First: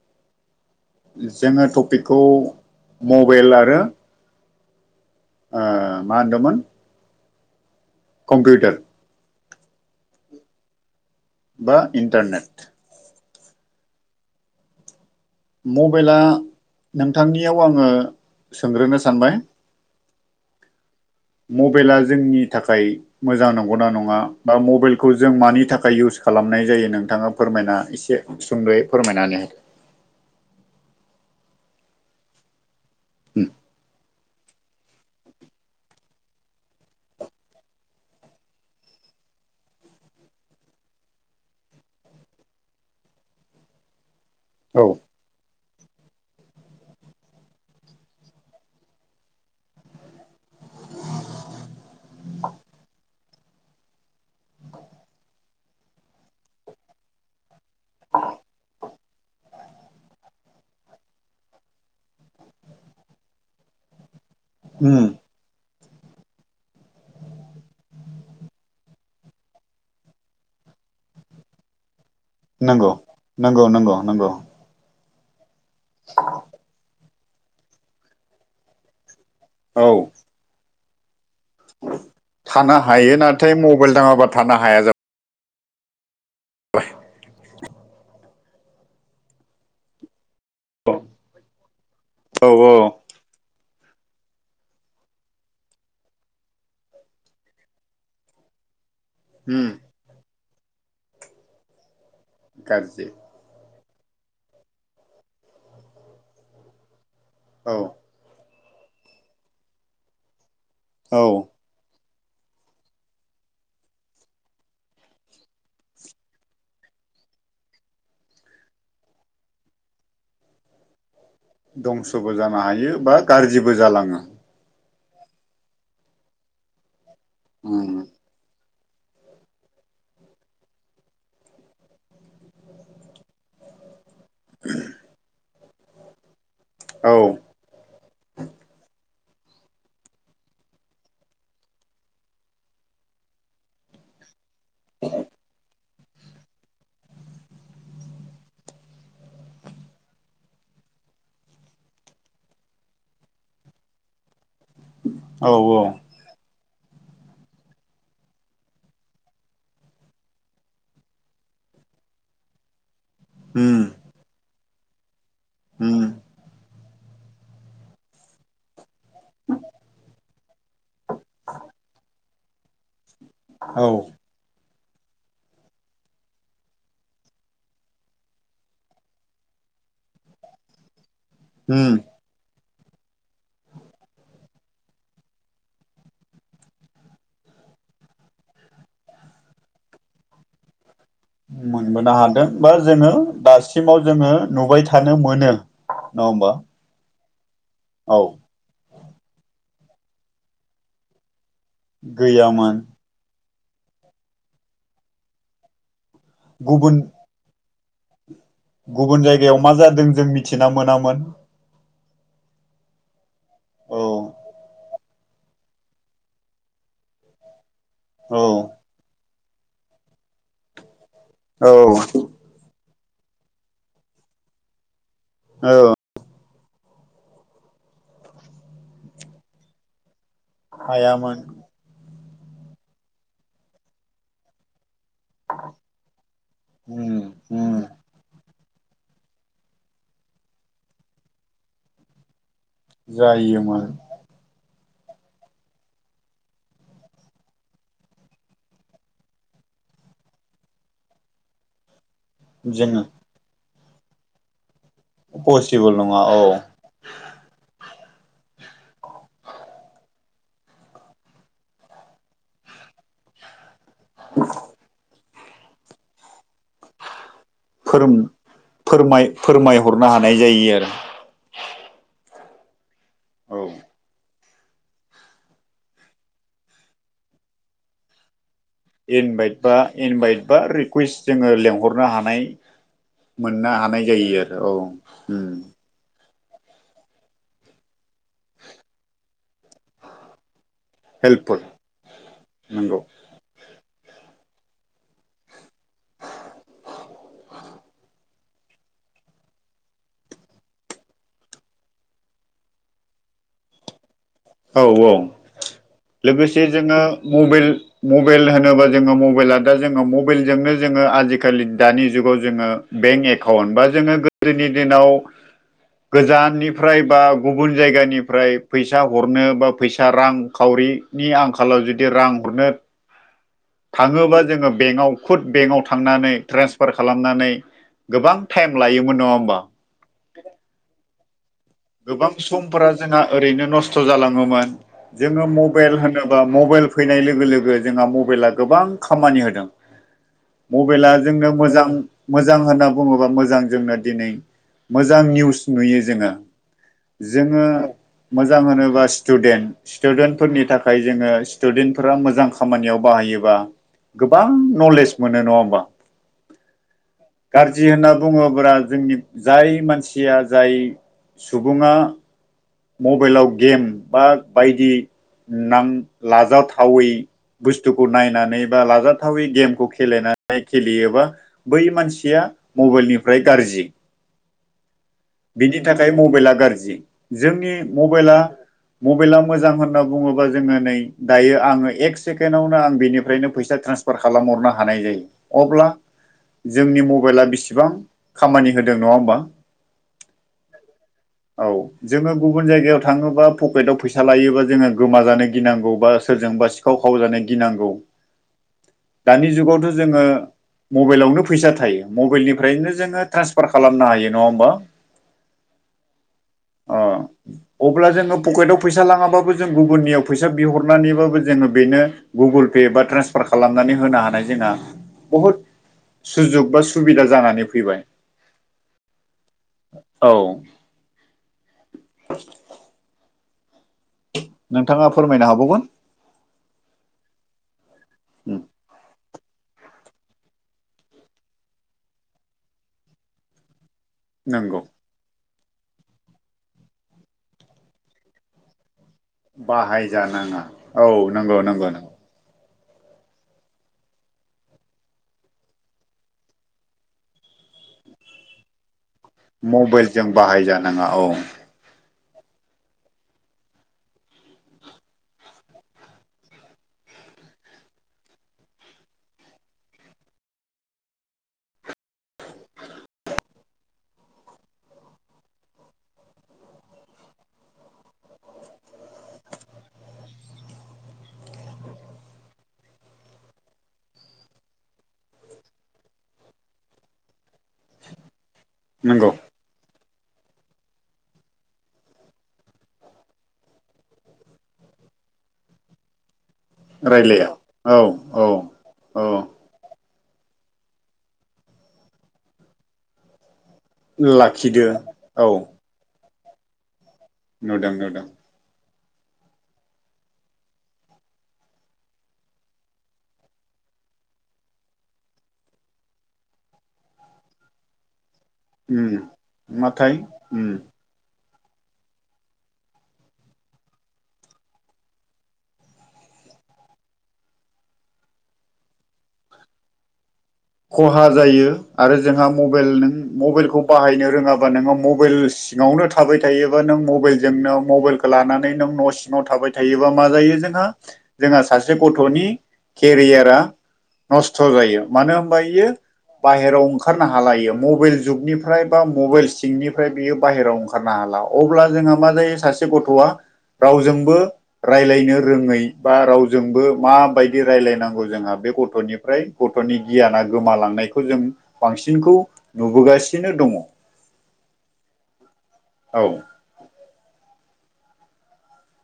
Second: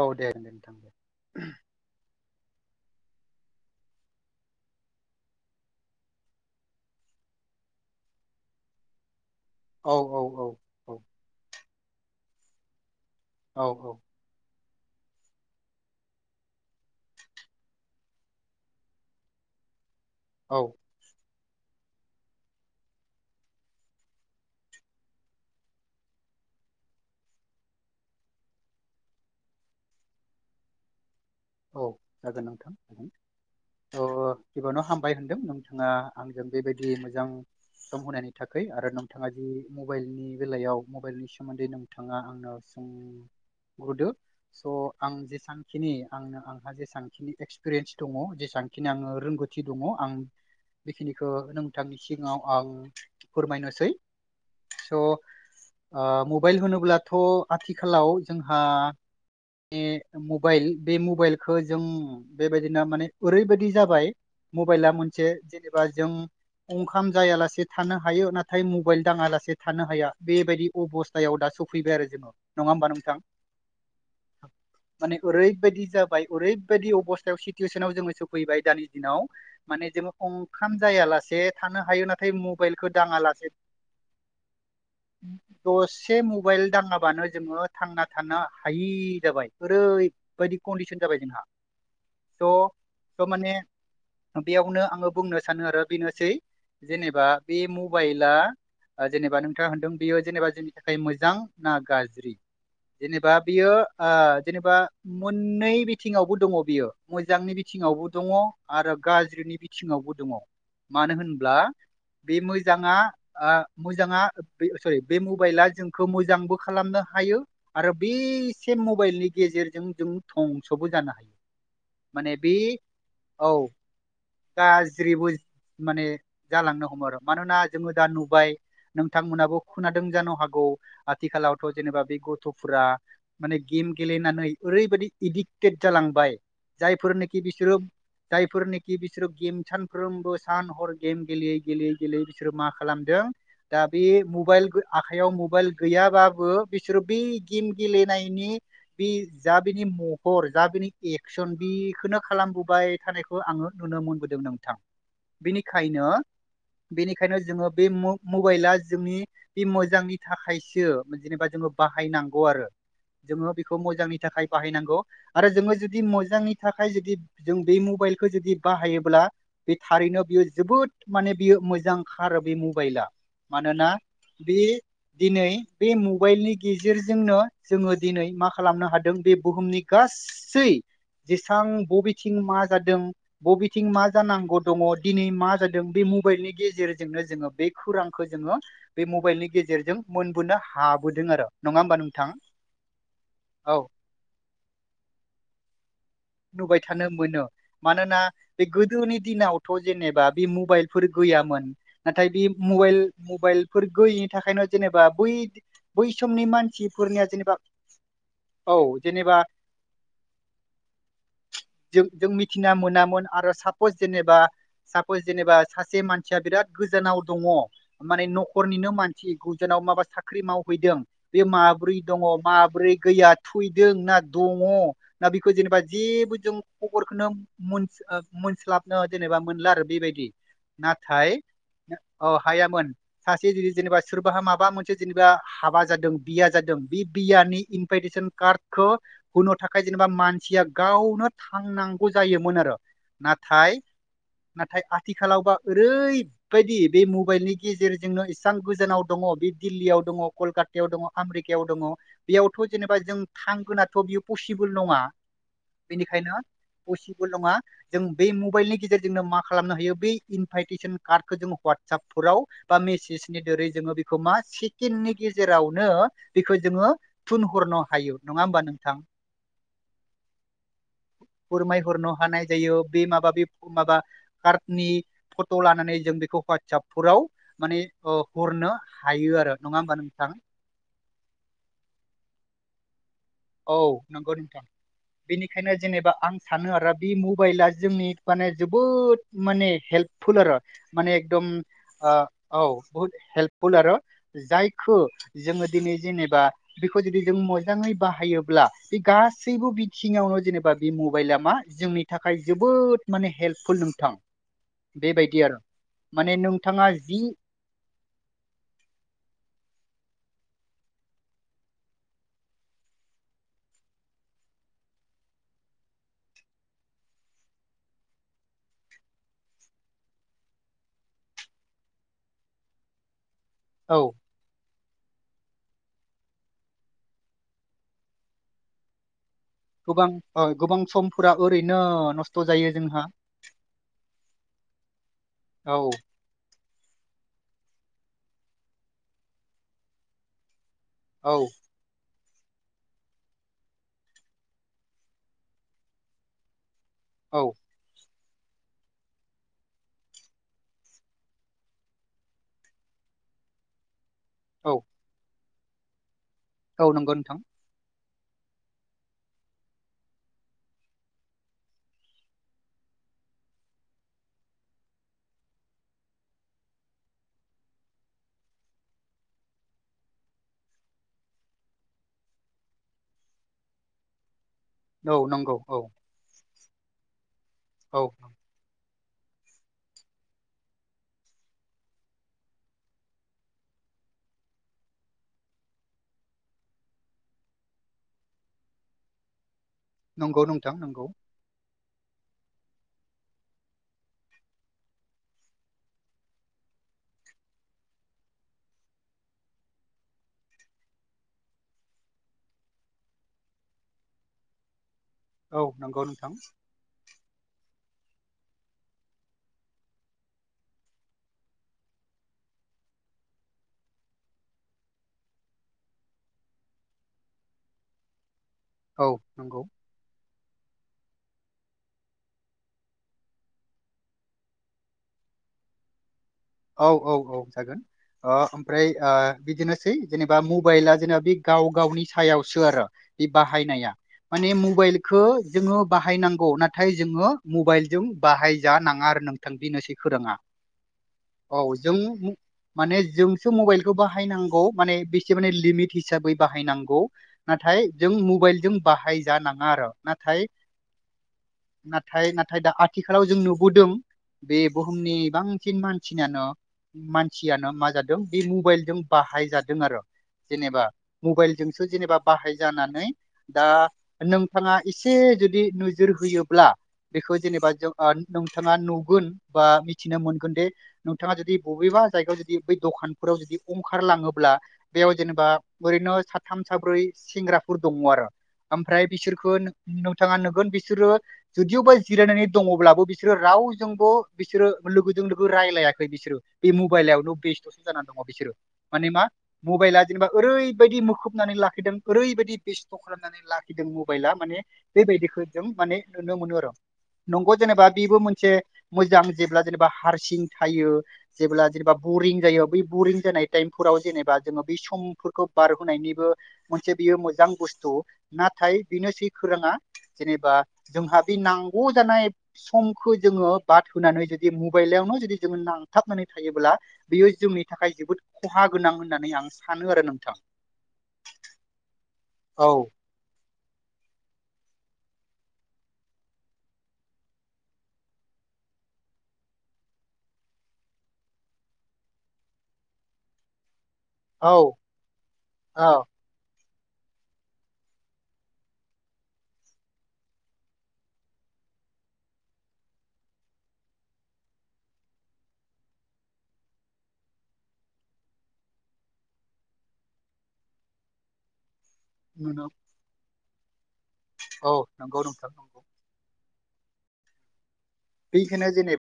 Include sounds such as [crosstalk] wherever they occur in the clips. औ दे। दे जोङो टपिकखौ। मबाइल आरो ओ मा होनदोंमोन। कम्पिउटार औ औ औ औ। बा इन्टारनेट औ औ। मबाइला नोंथांनियाव आङो सोंग्रोनो सानबाय। औ मबाइला जोंनि थाखाय मोजां नंगौना नङा बा मबाइलखौ जों मानि थाखाय इउस खालामनाय जायो नोंथाङा फोरमायना एसे सुंद'यै फोरमायनानै हो। औ जागोन नोंथां। जागोन उम थ' गिबियावनो हामबाय होनदों नोंथाङा आंजों बेबायदि मोजां सम होनायनि थाखै आरो नों उ गुदो स' औ आं जेसांखिनि आंनो आंहा जेसांखिनि एक्सपिरियेन्स दङ जेसांखिनि आङो रोंगौथि दङ आं बेखिनिखौ नोंथांनि सिगाङाव आं फोरमायनोसै। स' ओ मबाइल होनोब्लाथ' आथिखालाव जोंहा ए मबाइल बे मबाइलखो जों बेबायदिनो माने ओरैबायादि जाबाय मबाइला उम मोनसे जेने बा जों ओंखाम जायालासे थानो हायो नाथाय मबाइल दाङालासे थानो हाया बेबायदि अबस्थायाव दा सिफैबाय आरो जोङो। नङा होमबा नंगौ नोंथां नंगौ नंगौ नंगौ। माने ओरैबायदि जाबाय ओरैबायदि अबस्थायाव सिटुवेसनाव जोङो सोफैबाय दानि दिनाव औ माने जेबो खाम खाम जायालासे। जे थानो हायो नाथाय थानो मबाइलखौ हायो दाङा लासे नाथाय मबाइल दाङाबा थानो हाया जाब दसे एसे मबाइल दाङाबानो जोङो थांना थानो हायि जाबाय ओरै बायदि कन्दिसन जाबाय जोंहा औ स' औ स' माने बेयावनो आङो बुंनो सानो आरो बेनोसै। जेनेबा बे मबाइला। ओ जेनेबा उम नोंथाङा होनदों बेयो जेनेबा जोंनि थाखाय मोजां ना गाज्रि गाज्रि जेनेबा बियो। ओ जेनेबा मोननै बिथिङावबो दङ बियो मोजांनि औ बिथिङावबो दङ आरो गाज्रिनि बिथिङावबो दङ मानो औ होनब्ला बे मोजाङा आ मोजाङा बे सरि बे मबाइला जोंखौ मोजांबो खालामनो हायो आरो बेसे के मबाइलनि गेजेरजों जों धंसबो जानो हायो दंसबो माने बे जानो हायो बा औ गाज्रिबो जालाङो [unintelligible] माने जालांनो हमो आरो मानोना जोङो उम दा नुबाय नोंथांमोनाबो खोनादों जानो हागौ आथिखालावथ जेनेबा बे गथफोरा माने गेम गेलेनानै ओरैबायाददि एदिक्टेड जालांबाय औ जायफोरनिखि बिसोरो जायफोरनिखि बि बिसोर गेम सानफ्रोमबो सान हर गेम गेलेयै गेलेयै गेलेयै बिसोरो मा खालामदों दा बे बे मबाइल आखाइयाव मबाइल गैयाबाबो बिसोरो बेै गेम गेलेनायनि बि जा बिनि महर जा बिनि एक्सन बिखौनो खालामबोबाय थानायखौ आङो नुनो मोनबोदों नोंथां औ बिनिखायनो बेनिखायनो जोङो बे मबाइला जोंनि बे मोजांनि थाखायसो जेनेबा जों बाहायनांगौ आरो जोङो बेखौ उम मोजांनि थाखाय बाहायनांगौ आरो जोङो जुदि उम मोजांनि थाखाय थाय जुदि जों बे मबाइलखौ जुदि बाहायोब्ला बे थारैनो बियो जोबोद माने बियो मो मोजां खार बे मबाइला औ मानोना बे दिनै बे मबाइलनि गेजेरजोंनो जोङो दिनै मा खालामनो हाद जों बे बुहुमनि गासै जेसां उम बबेथिं मा जादों बबेथिं मा जानांगौ दङ दिनै मा जादों बे मबाइलनि गेजेरजोंनो जोङो बे खुरांखौ जोङो बे मबाइलनि गेजेरजों मोनबोनो हाब मोनबोनो हादों बा जोङो औ दासिमाव जोङो नुबाय थानो मोनो। नङा होमबा नुबाय थानो मोनो मानोना औ बे गो गोदोनि दिनावथ जेनेबा बे मबाइलफोर गैयामोन नाथाय बे गैयामोन मबाइल मबाइल फोर गैयिनि थाखायनो जेनेबा बै बै समनि गुबुन मानसिफोरनिया जेनेबा औ गुबुन जेनेबा जायगायाव मा जादों जों मिथिना मोनामोन। जों जों मिथिना मोनामोन आरो सापस औ जेनेबा सापस जेनेबा सासे मानसिया बिराद गोजानाव दङ माने औ नखरनिनो मानसि गोजानाव माबा साख्रि मावहैदों बे औ माब्रै दङ माब्रै गैया थुयदों ना दङ ना बेखौ जेनेबा औ जेबो जों खबरखौनो मोनस ओ मोनस्लाबनो जेनेबा मोनला आरो बेबायदि नाथाय हायामोन अ हायामोन सासे जुदि जेनेबा सोरबाहा माबा मोनसे जेनेबा हाबा जादों बिया जादों बे उम बियानि उम इनभाइटेसन कार्ड खो होनो थाखाय जेनेबा मानसिया गावनो थांनांगौ जायोमोन आरो नाथाय जायोमोन नाथाय आ आथिखालावबा ओरैबायदि बे मबाइलनि गेजेरजोंनो इसेबां गोजानाव दङ बे दिल्लीयाव दङ कलकातायाव दङ आमेरिकायाव दङ बेयावथ जेनेबा जोङो जों थांगोनाथ बियो पसिबोल नङा पसिबोल नङा औ बेनिखायनो पसिबोल नङा जों बे मबाइलनि गेजेर मा खालामनो हायो बे इेपाइटिसोन कार्ड जो वाटसाबफोराव बा मसेसनि दोरै जोङो बेखौ मा सिकेन्दनि गेजेरावनो बेखौ जोङो थुनहरनो फोरम हायो नङा होमबा नोंथां फोर फोरमायहरनो हानाय जायो आरो फोरमायहरनो हानाय जायो बे माबा बे औ माबा कार्डनि फट लानानै जों बेखौ हवाटसपफोराव माने हरनो हायो आरो नङा होमबा नोंथां? कुइस जोङो लेंहरनो हानाय मोननो औ हानाय नंगौ जायो आरो नोंथां औ उ बेनिखायनो जेनेबा आं सानो आरो बे मबाइला जोंनि माने जोबोद माने हेल्पफुल आरो माने एकदम हेल्पफुल ओ औ नंगौ बहुत हेल्प फुल आरो जायखौ जोङो दिनै जेनेबा बेखौ जुदि जों मोजाङै बाहा हायोब्ला बे गासैबो बिथिङावनो जेनेबा बे मबाइला मा जोंनि थाखाय जोबोद मान ने हेल्पफुल नोंथां औ औ बेबायदि आरो माने लोगोसे नोंथाङा जोङो जि मबाइल मबाइल होनोबा जोङो मबाइला दा जोङो मब बाइलजोंनो जोङो आजिखालि दानि जुगाव जोङो बेंक एकाउन्ट बा जोङो गोदोनि दिनाव गोजाननिफ्राय बा गुबुन जायगानिफ्राय फैसा हरनो बा फैसा रां खावरिनि आंखालाव जुदि रां हरनो औ थाङोबा जोङो बेङाव खुद बेआव थांनानै ट्रेसफार खालामनानै गोबां टाइम लायोमोन न गोबां ओ गोबां समफोरा ओरै गोबां समफोरा जोंहा ओरैनो नस्थ' जालाङोमोन जोङो औ मबाइल होनोब्ला मबाइल बेल फैनाय लोगो लोगो गो जोंहा मबाइला गोबां खामानि होदों मबाइला औ जोंनो मोजां मोजां होनना बुङोबा मोजां जोंनो दिनै मोजां निउस नुयो जोङो औ जोङो मोजां होनोबा स्टुडेन्ट स्टुडेन्टफोरनि थाखाय जोङो स्टुडेन्टफोरा मोजां खामानियाव बाहायो योबा गोबां औ नलेज मोनो नङा होमबा औ नंगौ नोंथां गाज्रि होनना बुङोब्ला जोंनि जाय मानसिया जाय सुबुङा मबाइलाव गेम बा बायदि नां लाजाथावै बुस्थुखौ नायनानै बा लाजाथावै गेमखौे खेलेनानै खेलेयोबा बै मानसिया मबाइलनिफ्राय गाज्रि औ नंगौ बिनि औ थाखाय मबाइला गाज्रि जोंनि औ मबाइला मबाइला मोजां होनना बुङोबा जोङो नै दायो आङो एक सेकेन्डावनो आं बिनिफ्रायनो फैसा ट्रान सफार खालामहरनो हानाय जायो अब्ला जोंनि मबाइला बिसिबां खामानि होदों नङा होमबा नंगौ नोंथां नंगौ औ जोङो गुबुन जायगायाव थाङोबा पकेटआव फैसा लायोबा जोङो गोम जानो गिनांगौबा सोरजों बा सिखाव खाव जानो गिनांगौ दानि जुगावथ' जोङो मबाइलावनो फैसा थायो मबाइलनिफ्रायनो जोङो ट्रेन्सफार खालामनो हायो नङा होमबा औ नंगौ नोंथां अ अब्ला जोङो पकेटआव फैसा लाङाबाबो जों गुबगुननियाव फैसा बिहरनानैबाबो जोङो बेनो गुगोल पे बा ट्रेन्सफार खालामनानै होनो हानाय जोंना बुहुत सुजुग बा सुबिदा जानानै फैबाय औ नंगौ औ नोंथाङा फोरमायनो हाबावगोन औ औ औ जागोन ओ ओमफ्राय ओ बिदिनोसै जेनेबा मबाइला जेनेबा बे गाव गावनि सायावसो आरो बे बाहायनाया माने नंगौ मबाइलखो जोङो बाहायनांगौ नाथाय जोङो मबाइल जों बाहायजानाङा आरो नोंथां बेनोसै खौराङा बाहायजानाङा औ औ नंगौ नंगौ जों नंगौ माने जोंसो मबाइलखौ बाहायनांगौ माने बेसे माने लिमिट हिसाबै बाहायनांगौ नाथाय जों मबाइ जों बाहाय मबाइलजों बाहायजानाङा औ थाय नाथाय दा आथिखालाव जों नुबोदों बे बुहुमनि बांसिन मानसि सियानो मानसियानो मा जादों बे मबाइलजों बाहायजादों आरो जेनेबा मबाइलजोंसो जेनेबा बाहाय जानानै दा नोंथाङा एसे जुदि नोजोर होयोब्ला बेखौ जेनेबा जों ओ नोंथाङा नुगोन बा मिथिनो मोनगोन दि नोंथाङा जुदि बबेबा जायगायाव जुदि बै दखानफोराव जुदि ओंखारलाङोब्ला बेयाव जेनेबा बोरै नो साथाम साब्रै सेंग्राफोर दङ' आरो ओमफ्राय नंगौ बिसोरखौ थाङा नुगोन बिसोरो जुदिअबा जिरायनानै दङब्लाबो बिसोरो रावजोंबो बिसोरो लोगो जों लोगो रायलायाखै बिसोरो बे मबाइलावनो रायलाया बेस्थ'सो औ जानानै दङ औ बिसोरो माने मा औ मबाइला जेनेबा ओरैबायदि मोखबनानै लाखिदों ओरैबायदि बेस्थ' खालामनानै लाखिदों गिदों मबाइला माने लाखिदो बेबायदिखौ औ जों माने नुनो मोनो आरो नंगौ जेनेबा नुदों बेबो नुदों मोनसे मोजां जेब्ला जेनेबा हारसिं हायो जेब्ला जेनेबा बरिं जायो बै बरिं जानाय टाइमफोराव जेनेबा जोङो बै समफोरखौ बार होनायनिबो मोनसे बियो मोजां बुस्थु नाथाय उम बेनोसै खुराङा नाथाय जेनेबा उम जोंहा बे नां ज जानाय समखौ जोङो बाद होनानै जुदि मबाइलावनो जुदि जोङो नांथाबनानै थायोब्ला बेयो जोंनि थाखाय जोबोद खहा गोनां होननानै आं सानो आरो नोंथां खहा जायो आरो जोंहा औ मबाइल नों मबाइल खौ बाहायनो रोङाबा नोङो मबाइल सिङावनो थाबाय थायोबा नों मबाइलजोंनो मबाइलखौ लानानै नों न' सिङाव थाबाय थायोबा मा जायो जोंहा जोंहा सासे गथ'नि केरियारा औ नस्थ' जायो मानो होनबा इयो औ बा बाहेरायाव ओंखारनो हाला इयो मबाइल जुगनिफ्राय बा मबाइल सिंनिफ्राय बियो बायहेरायाव ओंखारनो हाला अब्ला जोंहा मा जायो सासे गथ'आ रावजोंबो रायलायनो रोङै बा रावजोंबो माबायदि रायलायनांगौ जोंहा बे गथ'निफ्राय गथ'नि गियाना गोमालांनायखौ जों बांसिनखौ नुबोगासिनो दङ औ नंगौ नोंथां औ बेखौनो जेने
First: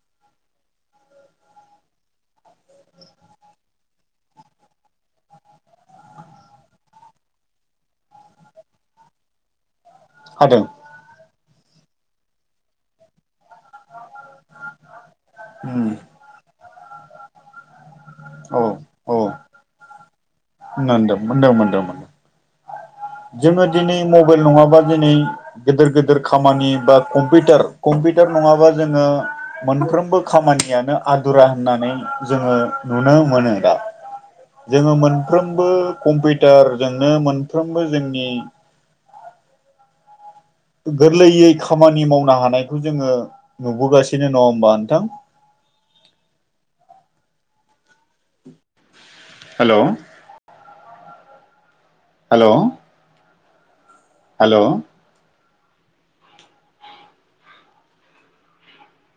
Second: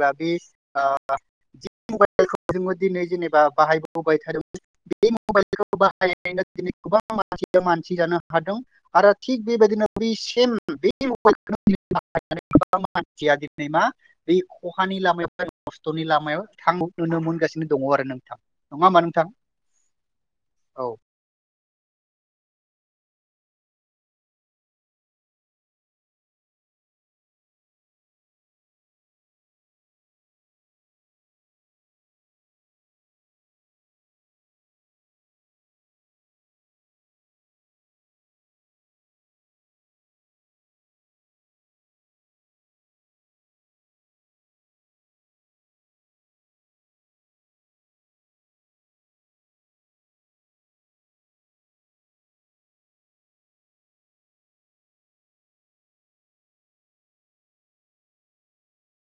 बा बे जि मबाइलखौ जोङो दिनै जेनेबा बाहायबोबाय थादोंमोन बे मबाइलखौ बाहायनो दिनै गोबां मानसिया मानसि जानो हादों आरो थिग बेबायदिनो बेसिम हादों बे [unintelligible] गोबां मानसिया दिनै मा बे खहानि लामायाव उम नस्थ'नि लामायाव थां नुनो मोनगासिनो दङ आरो नों नङा होमबा नोंथां औ नोनदों मोनदों मोनदों मोनदों। जोङो दिनै मबाइल नङाबा दिनै गोदिर गोदेर खामानि बा कम्पिउटार कमफि म्पिउटार नङाबा जोङो मोन खामानियानो आदुरा होननानै जोङो नुनो नुनो मोनो बा जोङो मोनफ्रोमबो कम्पिउटारजोंनो मोनफ्रोम बो जोंनि गोरलैयै खामानि मावनो हानायखौ जोङो नुबोगासिनो नङा होमबा नोंथां [unintelligible] हेल' हेल' हेल'